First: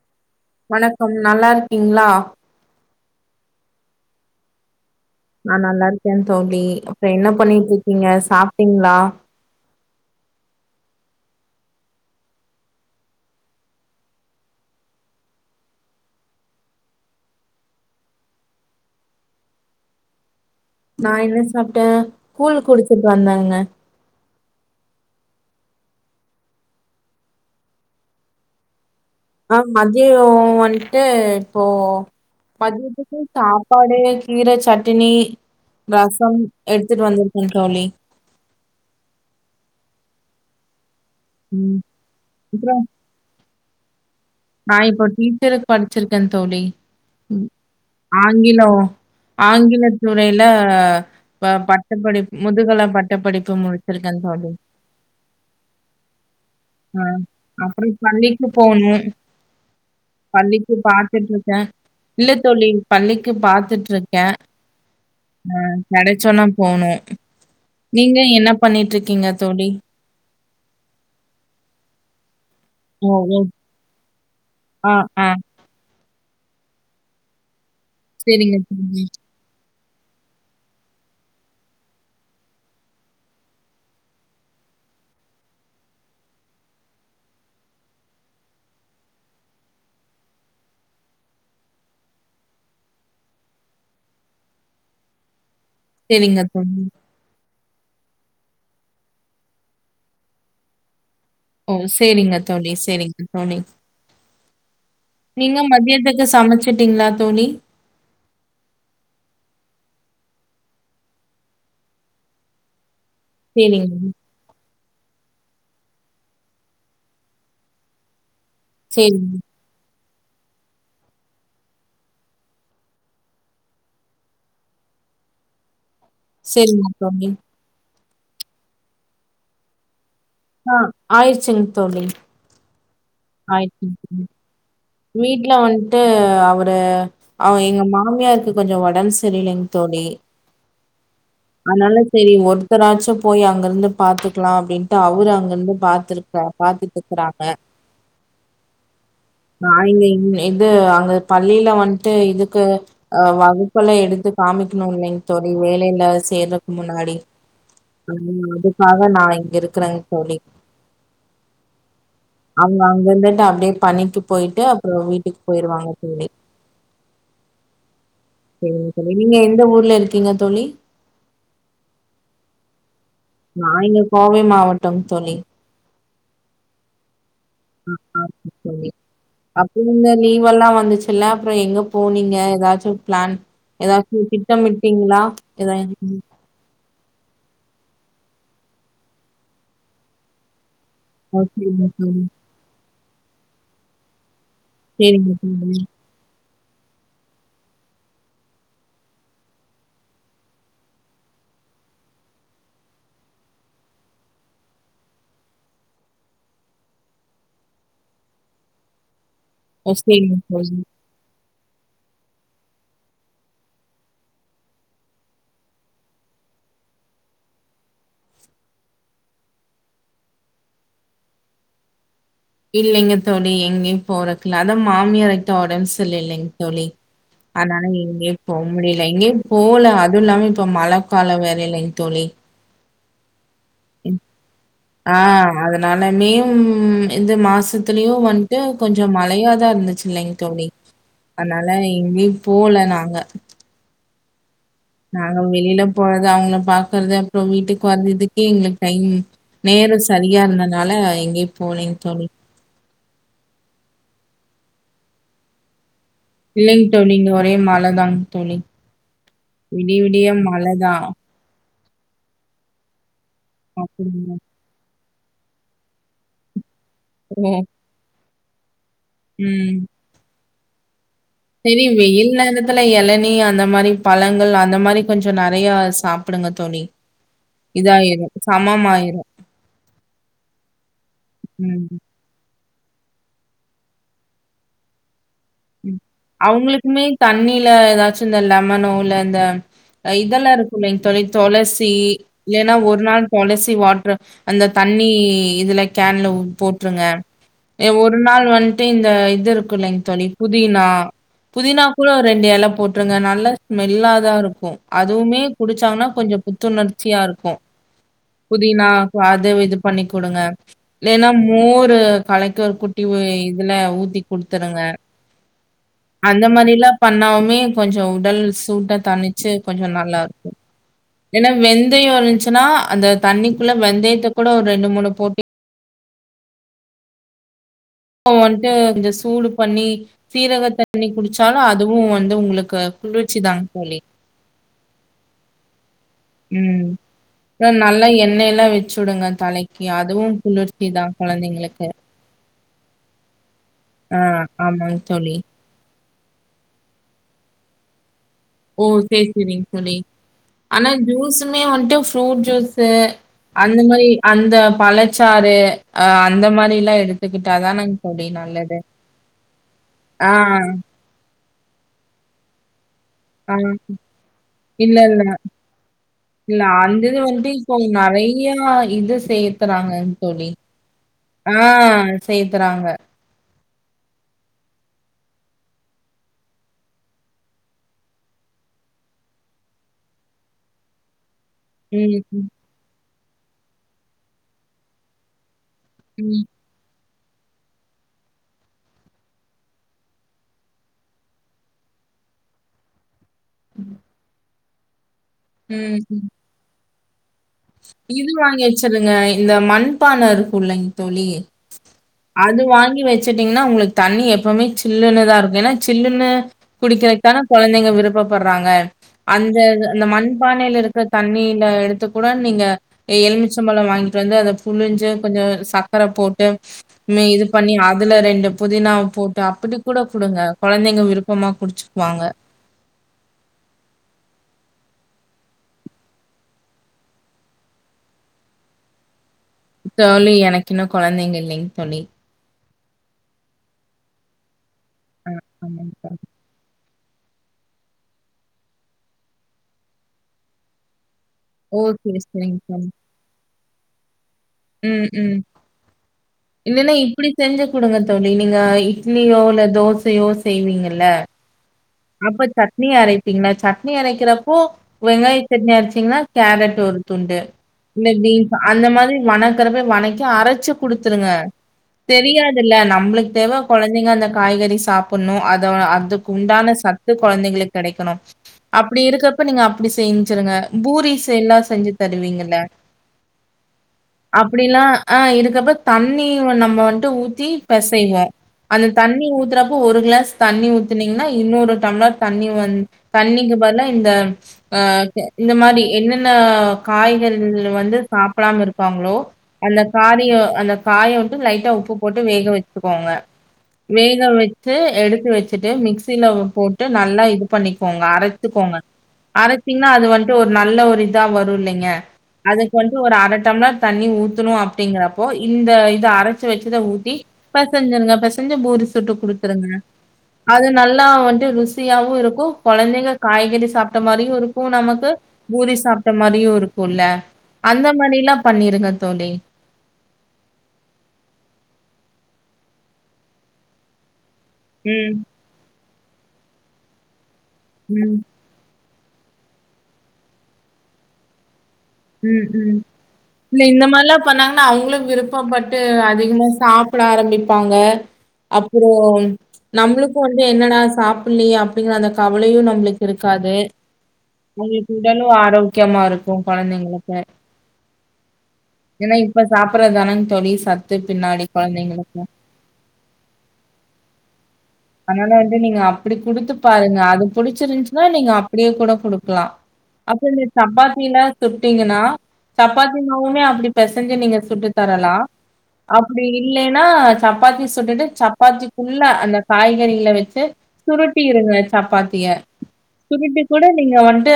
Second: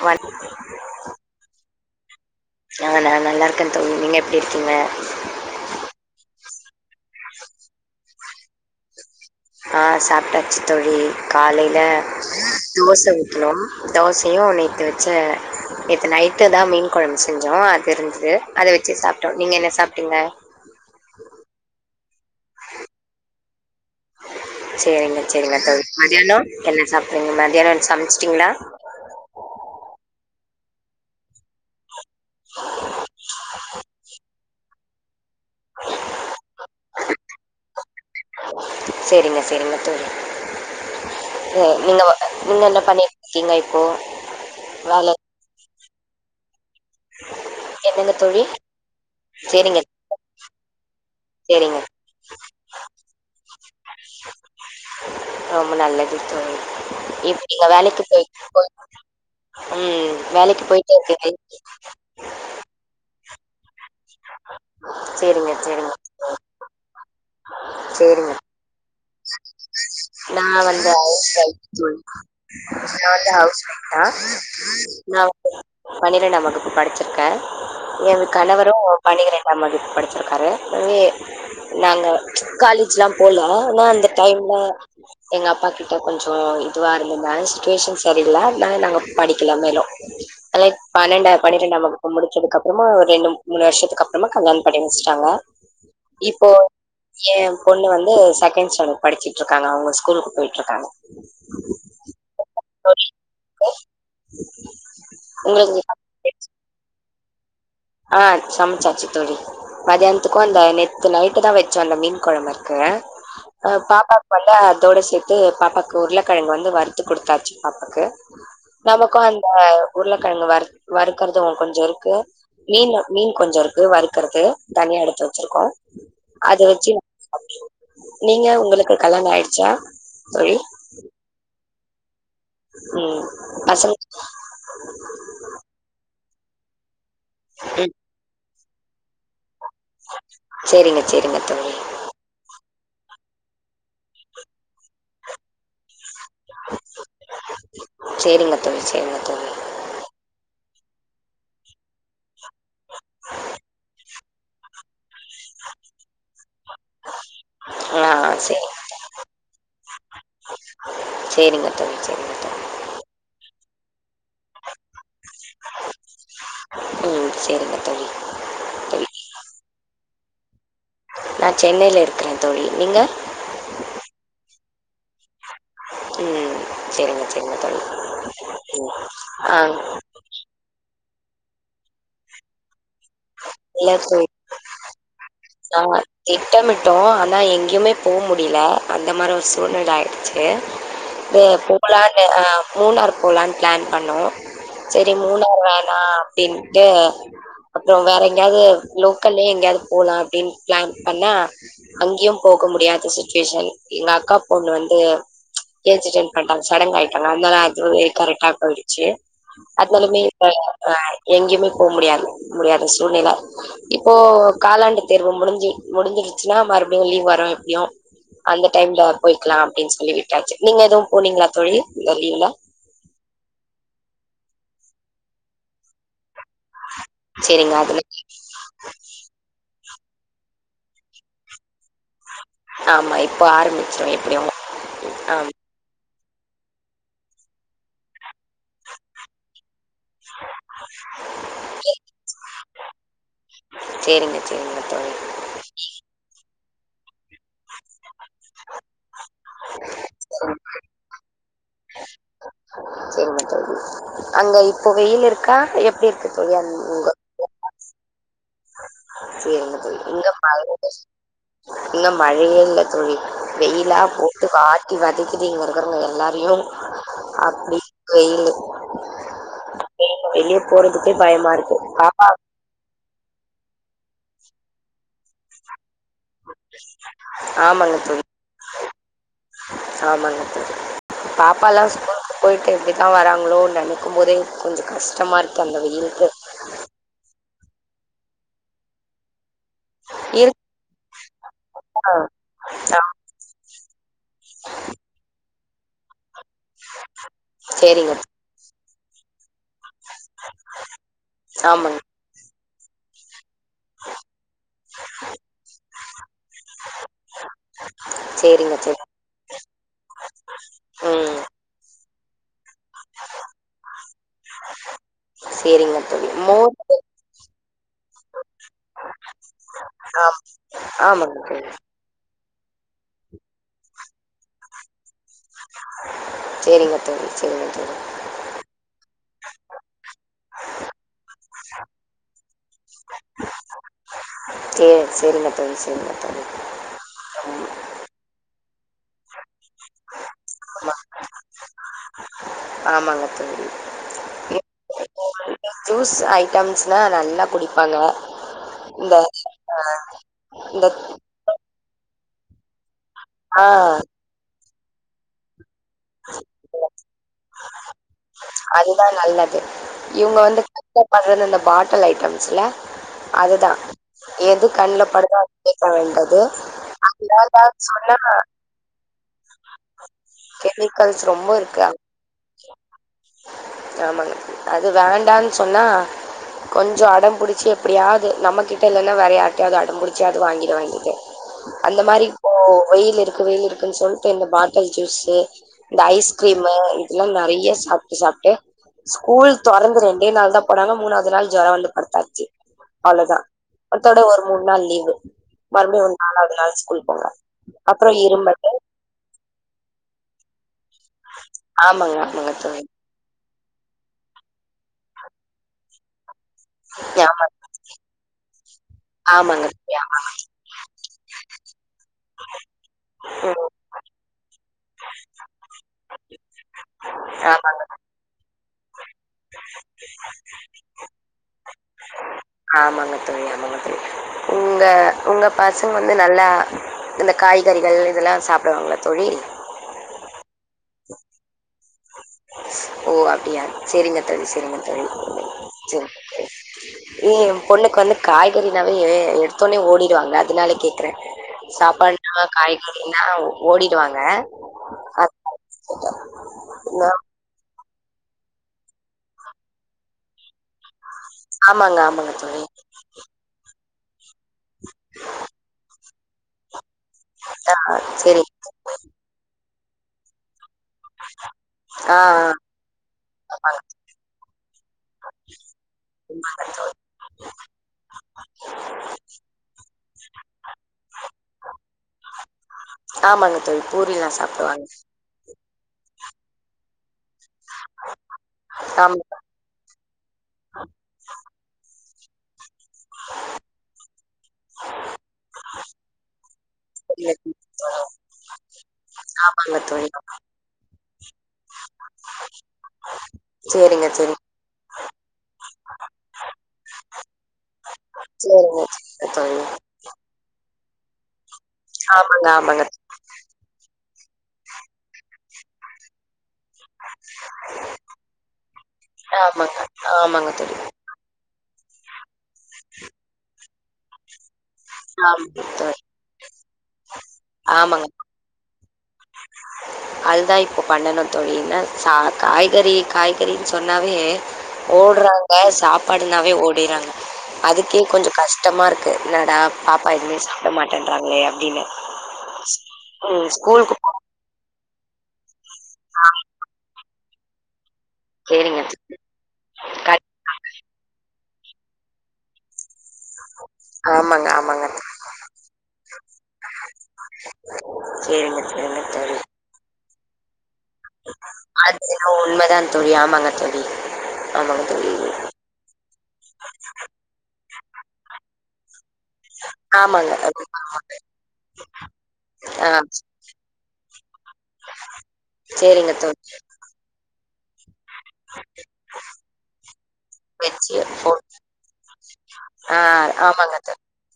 வ வணக்கம் நல்லா இருக்கீங்ளா ஆ நா நல்லா இருக்கே தோழி நீங்க எப்டி இருக்கீங்க நா நல்லா இருக்கே தோழி அப்புற என்ன பண்ணிட்டு இருக்கீங்க சாப்பிட்டீங்ளா ஆ சாப்டாச்சு தோழி காலையில தோச ஊத்துணோம் தோசையு நேத்து வ சே நேத்து நைட்டு தா மீன் கொழம்பு செஞ்சோ அது இருந்தது அத வச்சு சாப்பிட்டோ நீங்க என்ன சாப்பிட்டீங்க நா என்ன சாப்டே கூழ் குடிச்சிட்டு வந்தேங்க சேரிங்க சேரிங்க தோழி மத்தியான என்ன சாப்டீங்க மத்தியான சமைச்சுட்டீங்களா ஆ மத்ய வன்ட்டு இப்போ மதியத்துக்கு சா பாடு கீர சட்டினி ரசம் எடுத்துட்டு வந்திருக்கே தோழி சேரிங்க சேரிங்க தோழி ம் நீ நீங்க வ நீங்க அப்புறோ என்ன பண்ணி ங்க இப்போ நா இப்போ வேல டீச்சரு படிச்சிருக்கே தோழி ம் என்னங்க தோழி ஆங்கிலோ சேரிங்க ஆங்கில துறைல ப சேரிங்க பட்டப்படி முதுகல பட்டப்படிப்பு முடிச்சிருக்கே தோழி ரொம்ப நல்லது தோழி ஆ. இப்ப நீங்க அப்புறம் வேலைக்கு போயி [inaudible] பள்ளிக்கு போணும். ம் வேலைக்கு பள்ளிக்கு போயிட்டே [inaudible] பாத்துட்ருக்கேன். இல்ல தோழி பள்ளிக்கு பாத்துட்டுருக்கே சரிங்க, ஆ சரிங்க, நட சொன்னா போனு நீங்க என்ன பண்ணிட்டுருக்கீங்க தோழி நம்ம வந்து ஹவுஸ் வொய்ஃப் தோழி நா ஓ! வந்தி ஓ! ஹவுஸ் வொய்ஃப் தா ஆ, நா ஆ. வந்து பனிரெண்டாம் வகுப்பு படைச்சிருக்கே எ சரிங்க கணவரு தோழி, பனிரெ தாம் வகுப்பு படிச்சுருக்காரு ஏ நாங்க காலேஜ்லா போல நா அந்த டைம்ல எங்க அப்பா கிட்ட கொஞ்சோ இதுவா இருந்ததுனால சுச்சுவேஷன் சரியில்ல னால நாங்க படிக்கல மேலு அதெ பன்னெண்ட பனிரெண்டாம் வகுப்பு முடிச்சதுக்குப்புறமா ஒரு ரெண்டு மூணு வருஷத்துக்கு அப்புறமா கல்யாண பண்ணி வச்சுட்டாங்க சரிங்க இப்போ தோழி. ஏ பொண்ணு வந்து ச டென்த் ஸ்டண்டட் படிச்சிட்டுருக்காங்க அவங்க ஸ்கூலுக்கு போயிட்டு இருக்காங்க ஓ சேரிங்க தோழி சேரிங்க தோழி நீங்க மத்யத்துக்கு உங்களுக்கு சமைச்சுட்டீங்ளா தோழி ஆ சமைச்சாச்சு தோழி மத்யானத்துக்கு அந்த நேத்து நைட்டு தா வச்சோ அந்த மீன் குழம்ப இருக்கு சரிங்க, பாப்பா வந்ததா அதோட சேத்து பாப்பாக்கு உருளைக்கிழங்கு வந்து வறுத்து குடுத்தாச்சு பாப்பாக்கு நமக்கு சரிங்க, அந்த உருளக்கிழங்கு வற் வறுக்கறது கொஞ்ச இருக்கு மீன் மீன் கொஞ்ச இருக்கு வறுக்கறது தனியா எடுத்து வச்சிருக்கோ அது சரிங்க வச்சு தோழி. நீங்க உங்களுக்கு கல்யாண ஆயிடுச்சா தோழி ஆயிடுச்சுங்க தோழி சேர் ஆய்ட்டு வீட்ல வன்ட்டு அவரு அவ எங்க மாமியாருக்கு கொஞ்சோ ஒடம்பு சரியில்லைங் தோழி சரிங்க சரிங்க தோழி அனால சேரி ஒர் ஒருத்தராட்சு போய் அங்க இருந்து பாத்துக்லா அப்டின்ட்டு அவரு அங்க இருந்து பாத்துரு பாத்துட்டு இருக்கறாங்க சேரிங்க தோழி சேரிங்க தோழி ந இங்க இது அங்க பள்ளியில வன்ட்டு இதுக்கு அ வகுப்பெல்லா எடுத்து காமிக்கணுனிங்க தோழி வேலையில சேர்றக் முன்னாடி ஆ ம் சரி அதுக்காக நா இங்க இருக்கிறங் தோழி சேரிங்க தோழி சேரிங்க தோழி அவங்க அங்க இருந்துட்டு அப்டியே பண்ணிட்டு போய்ட்டு அப்புறோ வீட்டுக்கு போய்டுவாங்க தோழி ம் சேரிங்க தோழி சேரிங்க தோழி தொழி நீங்க எந்த ஊர்ல இருக்கீங்க தோழி நா சென்னையில இருக்கறே தோழி நீங்க நா இங்க கோவை மாவட்டம் தோழி ம் சேரிங்கத்தோ ஆ ஆ சேரி ஆ அப்ப நீங்கள் லீவெல்லா வந்துச்சுல்ல அப்புறோ எங்க போனீங்க ஏதாச்சு பிளான் ஏதாச்சு வச்சு சமைட்ப்பீங்ளா நார்க்கிங் திட்டமிட்டோ ஆனா எங்கேயுமே போவ் முடியல அந்த மாரி ஒரு சூழ்நிலை ஆயிடுச்சு ஏ சரிங்க தோழி போலான்னு அ மூணாரு போலானு பிளான் பண்ணோ சேரி சரிங்க மூணார் தோழி வேணா அப்டின்ட்டு அப்புறோ வேற எங்கயாது லோக்கல்லே எங்கயாது போலாம் அப்டின் ப்ளான் பண்ண அங்கயு போக முடியாத சிச்சுவேஷன் எங்க அக்கா பொண்ணு வந்து ஏஜ் அட்டென் பண்ட்டாங்க சடங்க் ஆயிட்டாங்க அதனால அது கரெக்டா போயிடுச்சு அப்போ இனமே சரிங்க ப தோழி அ எங்கயுமே போ முடியாது முடியாத சூழ்நில இப்போ காலாண்டு தேர்வு முடிஞ்சு முடிஞ்சிடுச்சுன்னா மறுபடியு லீவ் வரு எப்டியு அந்த டைம்ல போயிக்கலாம் அப்டின் சொல்லி விட்டாச்சு நீங்க எதுவு போனீங்களா தோழி இந்த லீவுல இல்லைங்க தோழி எங்கேயு போறக்ல அதா மாமியாரகிட்ட ஒடம்பு சரி இல் இல்லைங் தொலி சரிங்க அனால அதுல எங்கயு போவ் முடியல எங்கயு போல அதுவு இல்லாம இப்ப மழ காலோ வேற இல்லைங்க தோழி ஆமா இப்போ ஆரம்பி ஆ மதுர் நானானியும் இந்த மாசத்துலயு வன்ட்டு கொஞ்சோ மழையாதா இருந்துச்சு இல்லைங்க தோழி அனால எங்கயு போல நாங்க சேரிங்க சேரிங்க தோழ் நாங்க வெளியில போறது அவங்கள பாக்கறது அப்புறோ வீட்டுக்கு வந்ததுக்கே எங்களுக்கு டைம் நேரோ சரியா இருந்தனால எங்கயு போலிங் தோழி செரிங்க தோழி அங்க இப்போ வெயில் இருக்கா எப்டி இரு இல்லைங் தோழி இங்க ஒரே மலதாங் தோலி சேரிங்க தோழி [unintelligible] இங்க மழையே இல்ல தோழி வெயிலா அப்படிங்களா? போட்டு வா ட்டி வதைக்கிது இங்க இருக்கிறவங்க எல்லாரையு ஓ! அப்டி வெயிலு ம் வெளியே போறதுக்கே பயமாருக்கு பாப்பா துல எளநி அந்த மாரி பழங்கள் அந்த மாரி கொஞ்சொ நெறையா சாப்புடுங்க தோழி ஆமாங்க தோழி இதாயிரு சமம் ஆயிரு பாப்பால்லா போய்ட்டு எப்டி தா வராங்களோ நெனைக்கும் போதே கொஞ்ச கஷ்டமாருக்கு அந்த வெயிலுக்கு அவுங்களுக்குமே தண்ணில எதாச்சு இந்த லெமனோ இல்ல இந்த இதெல்லா இருக்கா இருக்குலங்க தோழி தொளசி இல்லேன்னா ஆ ஒரு நாள் தொளசி வாட்ரு அந்த தண்ணி இதுல கேன்ல ஊ போட்டுருங்க சேரிங்க ஒரு நாள் வந்ட்டு இந்த இது இருக்குல்லைங் தோழி புதினா புதினா ஆமாங்க கூட ஒரு ரெண்டு எல போட்டுருங்க நல்ல ஸ்மெல்லா தா இருக்கூ அதுவுமே குடிச்சாங்கன்னா கொஞ்சொ புத்துணர்ச்சியா இருக்கூ சேரிங்க புதினா தோழி வாது இது பண்ணி குடுங்க இல்லேன்னா ம் மோரு கலக்கி ஒரு குட்டி இதுல ஊத்தி குடுத்துருங்க சேரிங்க தோழி அந்த மாரில்லா மோரு பண்ணாவுமே கொஞ்ச உடல் சூட்ட தனிச்சு கொஞ்ச ஆ நல்லாருக்கூ ஆமாங்க இல்லனா தோழி வெந்தயொ இருந்ச்சுன்னா அந்த தண்ணிக்குள்ள வெந்தயத்த கூட ஒரு ரெண்டு மூணு போட்டு சேரிங்க தோழி சேரிங்க தோழி ப்போ வன்ட்டு கொஞ்சொ சூடு பண்ணி சீரக தண்ணி குடிச்சாலு அதுவு வந்து உங்களுக்கு குளிர்ச்சி தா தோழி கே செரிங்க தோழி செரிங்க தோழி ம் நல்லா எண்ணெய்ல்லா வெச்சு உடுங்க தலைக்கி அதுவு குளிர்ச்சி தா கொழந்தைங்களுக்கு ஆமாங்க தோழி ஆ ஆமாங்க தோழி ஜுஸ் ஐட்டம்ஸ்னா நல்லா குடிப்பாங்க ஓ இந்த சேரி சேரிங்க ஆ தோழி இந்த ஆனா ஜுஸுமே வந்ட்டு ஃப்ரூட் ஜூஸு ஆ அந்த மாரி அந்த பழச்சாறு அ அந்த மாரில்லா எடுத்துக்கிட்டா தானங் ஓப்டின்னா அதுதா நல்லது இவுங்க வந்து [inaudible] பாட்டல் ஐட்டம்ஸ்ல ஆ அதுதா எது இல்ல கண்ல இல்ல படுதோ அது கேக்க வேண்டது இல்ல அந்தது வந்ட்டு அதுனால இப்போ சொன்னா நறையா இது சேத் றாங்கன் தோழி கெமிக்கல்ஸ் ரொம்ப ஆ இருக்கு சேத்துறாங்க ஆமாங்க அது வேண்டான் சொன்னா கொஞ்ச அடம்புடிச்சி எப்டியாவ்து நம்ம கிட்ட இல்லன்னா வேற யார்ட்டாய்வது அடம் புடிச்சியாவ்து வாங்கிடுவாங்ங அந்த ம், மாரி ம், இப்போ வெயில் இருக்கு வெயில் இருக்குன்னு சொல்ட்டு இந்த பாட்டல் ஜுஸு இந்த ம், ஐஸ்கிரீம் மு இதுல்லா நறைய சாபா சாப்ட்டு ஸ்கூல் தொறந்து ரெண்டே நாள் தான் போனாங்க மூணாவ்து நாள் ஜொர வந்து படுத்தாச்சு அவ்ளோதா அத்தோட ஒரு மூணு நாள் லீவு ம், மறுபடியு ஒரு ம். நாளாவ்து நாள் ஸ்கூல் போவாங்க இது வாங்கி வச்சுருங்க இந்த மண்பான இருக்கூ இல்லைங் தோழி ஆமாங்க ஆமாங்க அது தோழி வாங்கி வச் சிட்டீங்கன்னா உங்களுக்கு தண்ணி எப்பவுமே சில்லுன்னுதா இருக்கூ ஏன்னா சில்லுனு குடிக்கிறதுக்கு தான ஆமா கொழந்தைங்க விருப்பப்பட்றாங்க அந்த ஆமாங்க தோழி அந்த ஆமா மண் மண்பானையில இருக்கிற தண்ணியில எடுத்து கூட நீங்க ம் எலுமிச்சம்பழ வாங்கிட்டு வந்து அத புழிஞ்சு கொஞ்ச சக்கர போட்டு இது பண்ணி ஆமாங்க அதுல ரெண்டு புதினா போட் அப்டி கூட குடுங்க கொழந்தைங்க விருப்பமா குடிச்சுக்குவாங்க ஆமாங்க தோழி ஆமாங்க தோழி உங்க உங்க பசங்க வந்து நல்லா இந்த காய்கறிகள் இதெல்லா சாப்டுவாங்களா தோழி தோழி எனக்கு இன்னூ கொழந்தைங்க இல்லைங் தோழி ஓ அப்டியா செரிங்க தோழி செரிங்க தோழி ஆ ஆமாங்க உம் தோழி. ஏ என் பொண்ணுக்கு வந்து காய்கறினாவே எடுத்தோனே ஓடிடுவாங்க அதனால கேக்குறே ஓகே சாப்பாடுன்னா சரிங்க காய்கறின்னா ஓடிடுவாங்க உம் அது உம் இனிமே இப்டி செஞ்சு குடுங்க தோழி நீங்க இட்லியோ இல்ல தோசயோ செய்வீங்கல்ல ஆமாங்க ஆமாங்க அப்ப தோழி. சட்னி அரைப்பிங்களா சட்னி அரைக்கிறப்போ வெங்காய சட்னி அரைச்சிங்கன்னா கேரட் ஒரு துண்டு ஆ இல்ல சரி. பீன்ஸ் அந்த மாரி வணக்குறத வணக்கி அரச்சி குடுத்துருங்க ஆ, ஆ. தெரியாதுல்ல நம்ளுக்கு தேவ கொழந்தைங்க அந்த காய்கறி சாப்டணு அத அதுக்கு உண்டான சத்து கொழந்தைங்களுக்கு கெடைக்கணு அப்டி இருக்கப்ப நீங்க அப்டி செஞ்சுருங்க பூரிஸ் எல்லா செஞ்சு தருவீங்கல்ல ஆமாங்க தோழி பூரி லா சாப்டுவாங்க அப்படிலாம் ஆ இருக்கப்ப தண்ணி வ நம்ப வந்து ஊத் தி பிசைவோ அந்த ஆமாங்க. தண்ணி ஊத்துறப்போ ஒரு கிளாஸ் தண்ணி ஊத்துனீங்கன்னா இன்னொரு பண்ண தண்ணி வந்து தண்ணிக்கு பதிலா இந்த ஆ இந்த மாரி என்னென்ன சரிங்க காய்கறிகள் வந்து தோழி. சாப்டாம இருப்பாங்களோ ஆமாங்க அந்த தோழி. காரியோ அந்த காய விட்டு லைட்டா உப்பு போட்டு வேக வச்சுக்கோங்க சரிங்க, வேக சரிங்க. வச் ச்சு எடுத்து வச்சிட்டு மிக்சில போட்டு நல்லா இது பண்ணிக்கோங்க அரைத்துக்கோங்க சரிங்க, சரிங்க தோழி. அரைச்சிங்கன்னா அது வந்துட்டு ஒரு நல்ல ஒரு இதா வரு இல்லைங்க ஆமாங்க, அதுக்கு ஆமாங்க. வந்துட்டு ஒரு அர டம்ளர் தண்ணி ஊத்தணு அப்டிங்கறப்போ இந்த இது அர வச்சத ஊட்டி பிசைஞ்ருங்க பிசைஞ்சு பூரி சுட்டு குடுத்துருங்க ஆமாங்க, ஆமாங்க அது தோழி. நல் லா வந்து ருசியாவு இருக்கு கொழந்தைங்க காய்கறி சாப்ட்ட மாரியு இருக் இப்போ நமக்கு ஆமாங்க பூரி தோழி. சாப்ட்ட மாரியு இருக்கும்ல அந்த மாரில்லா பண்ணிருங்க தோழி அதுதா இப்போ பண்ணணு தோழா ச காய்கறி காய்கறின்னு சொன்னாவே ம், ஓட்றாங்க சாப்பாடுனாவே ஓடிறாங்க அதுக்கே ம், கொஞ்சோ கஷ்ட ஷ்டமாக இருக்கு என்னடா பாப்பா எதுவுமே சாப்ட மாட்டேன்றாங்களே அப்டின்னு உம் உம் இல்ல இந்த போ மாரிலா பண்ணாங்கன்னா அவுங்களு விருப்பப்பட்டு அதிகமா சாப்ட ஆரம்பிப்பாங்க சரிங்க அப்றொ தோழி. நம்பளுக்கு கண் வந்து என்னடா சாப்லயே அப்டிங்கிற அந்த கவலையு நம்பளுக் இருக்காது ஆமாங்க, ஆமாங்க. உங்களுக்கு உடலு ஆரோக்கியமா இருக்கு கொழந்தைங் சரிங்க சரிங்க தோழி சாப்றது தான தோழி சத்து பின்னாடி அது கொழந்தைங்களுக்கு என்னவோ உண்மைதான் தோழி ஆமாங்க தோழி ஆமாங்க தோழி அதனால வந்து நீங்க அப்டி குடுத்து பாருங்க அது புடிச்சிருந்துச்சுன்னா நீங்க அப்டியே கூட குடு க்கலா அப்போ ஆமாங்க. இந்த அது சப்பாத்தி லா சுட்டீங்கன்னா ஆ சப்பாத்தி மாவுமே அப்டி பெசைஞ்சு நீங்க சுட்டு தரலா சேரிங்க தோழி ன்னா சப்பாத்தி சுட்டுட்டு சப்பாத்திக்குள்ள அந்த காய்கறிகல வச்சு வச்சு ஃபோன் சுருட்டிருங்க சப்பாத்திய ஆ சுருட்டி கூட ஆமாங்க தோழி. நீங்க வன்ட்டு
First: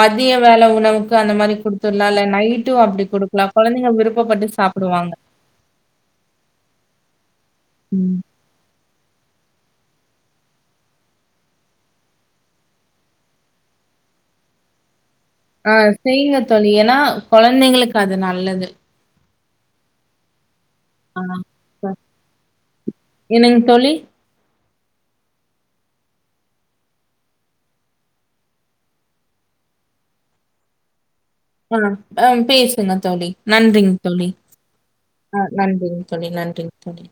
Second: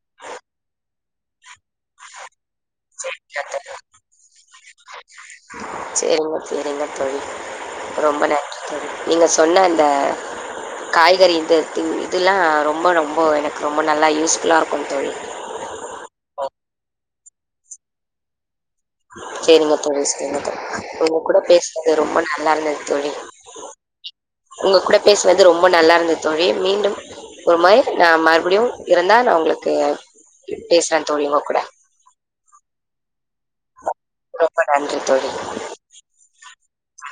மதிய வேல உணவுக்கு அந்த மாரி கொடுத் ல்லால நைட்டு அப்டி குடுக்கலா கொழந்தைங்க விருப்பப்பட்டு சாப்பிடுவாங்க சேரிங்க சேரிங்க தோழி ம். ரொம்ப நன்றி தோழி நீங்க சொன்ன அந்த காய்கறி இது இதுலா ரொம்ப ரொம்ப எனக்கு ரொம்ப நல்லா யூஸ்ஃபுல்லா இருக்கு தோழி ஆ செய்ங்க தோழி ஏன்னா கொழந்தைங்களுக்கு அது நல்லது சேரிங்க தோழி செரிங்க தோழி உங்க ஆ. கூட அ பேஸ்னது ரொம்ப நல்லா இருந்தது தோழி என்னங்க தோழி? உங்க கூட பேஸ்னது ரொம்ப நல்லா இருந்தது தோழி மீண்டும் ஒரு மாரி நா மறுப்டியு இருந்தா நா உங்களுக்கு பேசுறே தோழி உங்க கூட ஆ. அ பேசுங்க தோழி நன்றிங் தோழி ரொம்ப நன்றி தோழி. ஆ நன்றிங்க தோழி நன்றிங்க தோழி